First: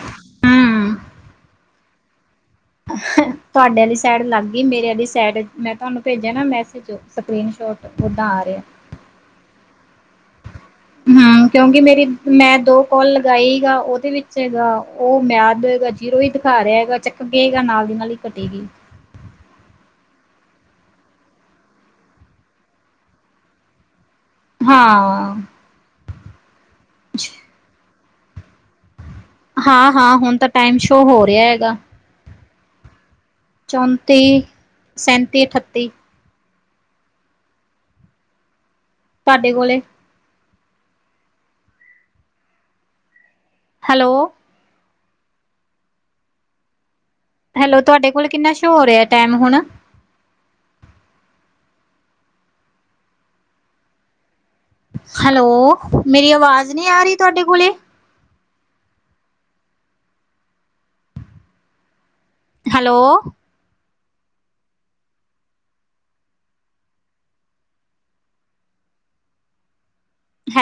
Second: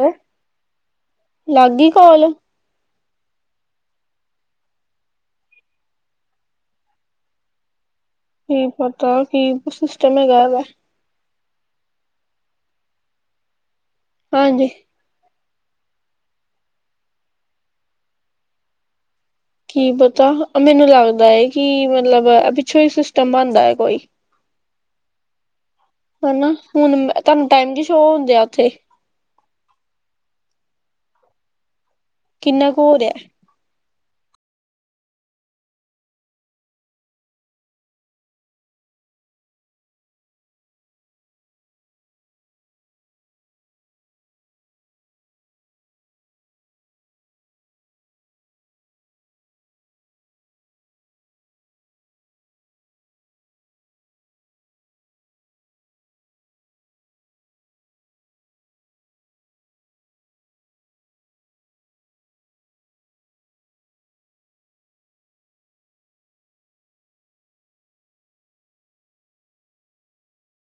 Hello ਹੂੰ ਲੱਗ ਗਈ ਕਾੱਲ ਤੁਹਾਡੇ ਵਾਲੀ ਸੈਡ ਲੱਗ ਗਈ ਮੇਰੇ ਵਾਲੀ ਸੈਡ ਮੈਂ ਤੁਹਾਨੂੰ ਭੇਜਿਆ ਨਾ ਮੈਸੇਜ ਸਕਰੀਨ ਸ਼ੋਟ। ਓਦਾਂ ਆ ਰਿਹਾ। ਕੀ ਪਤਾ ਕੀ ਸਿਸਟਮ ਹੈਗਾ ਵਾ। ਹੂੰ ਕਿਉਂਕਿ ਮੇਰੀ ਮੈਂ ਦੋ ਕੋਲ ਲਗਾਈ ਗਾ ਉਹਦੇ ਵਿੱਚ ਹੈਗਾ। ਹਾਂਜੀ ਉਹ ਮਿਆਦ ਜੀਰੋ ਹੀ ਦਿਖਾ ਰਿਹਾ ਹੈਗਾ ਚੱਕ ਗਏਗਾ ਨਾਲ ਦੀ ਨਾਲ ਹੀ ਘਟੇਗੀ ਕੀ ਪਤਾ ਮੈਨੂੰ ਲੱਗਦਾ ਐ ਕਿ ਮਤਲਬ ਪਿੱਛੋਂ ਹੀ ਸਿਸਟਮ ਬਣਦਾ ਹੈ ਕੋਈ- ਹਾਂ। ਹਨਾ ਹੁਣ ਤੁਹਾਨੂੰ ਟਾਈਮ ਜੋ ਸ਼ੋਅ ਹੁੰਦੇ ਆ ਉੱਥੇ ਹਾਂ-ਹਾਂ ਹੁਣ ਤਾਂ ਟਾਈਮ ਸ਼ੋਅ ਹੋ ਰਿਹਾ ਹੈਗਾ। ਕਿੰਨਾ ਕੁ ਹੋ ਰਿਹਾ? ਚੌਂਤੀ-ਸੈਂਤੀ-ਅਠੱਤੀ। ਤੁਹਾਡੇ ਕੋਲੇ- ਹੈਲੋ ਹੈਲੋ ਤੁਹਾਡੇ ਕੋਲ ਕਿੰਨਾ ਸ਼ੋਅ ਹੋ ਰਿਹਾ ਟਾਈਮ ਹੁਣ- ਹੈਲੋ ਮੇਰੀ ਆਵਾਜ਼ ਨਹੀਂ ਆ ਰਹੀ ਤੁਹਾਡੇ ਕੋਲੇ- ਹੈਲੋ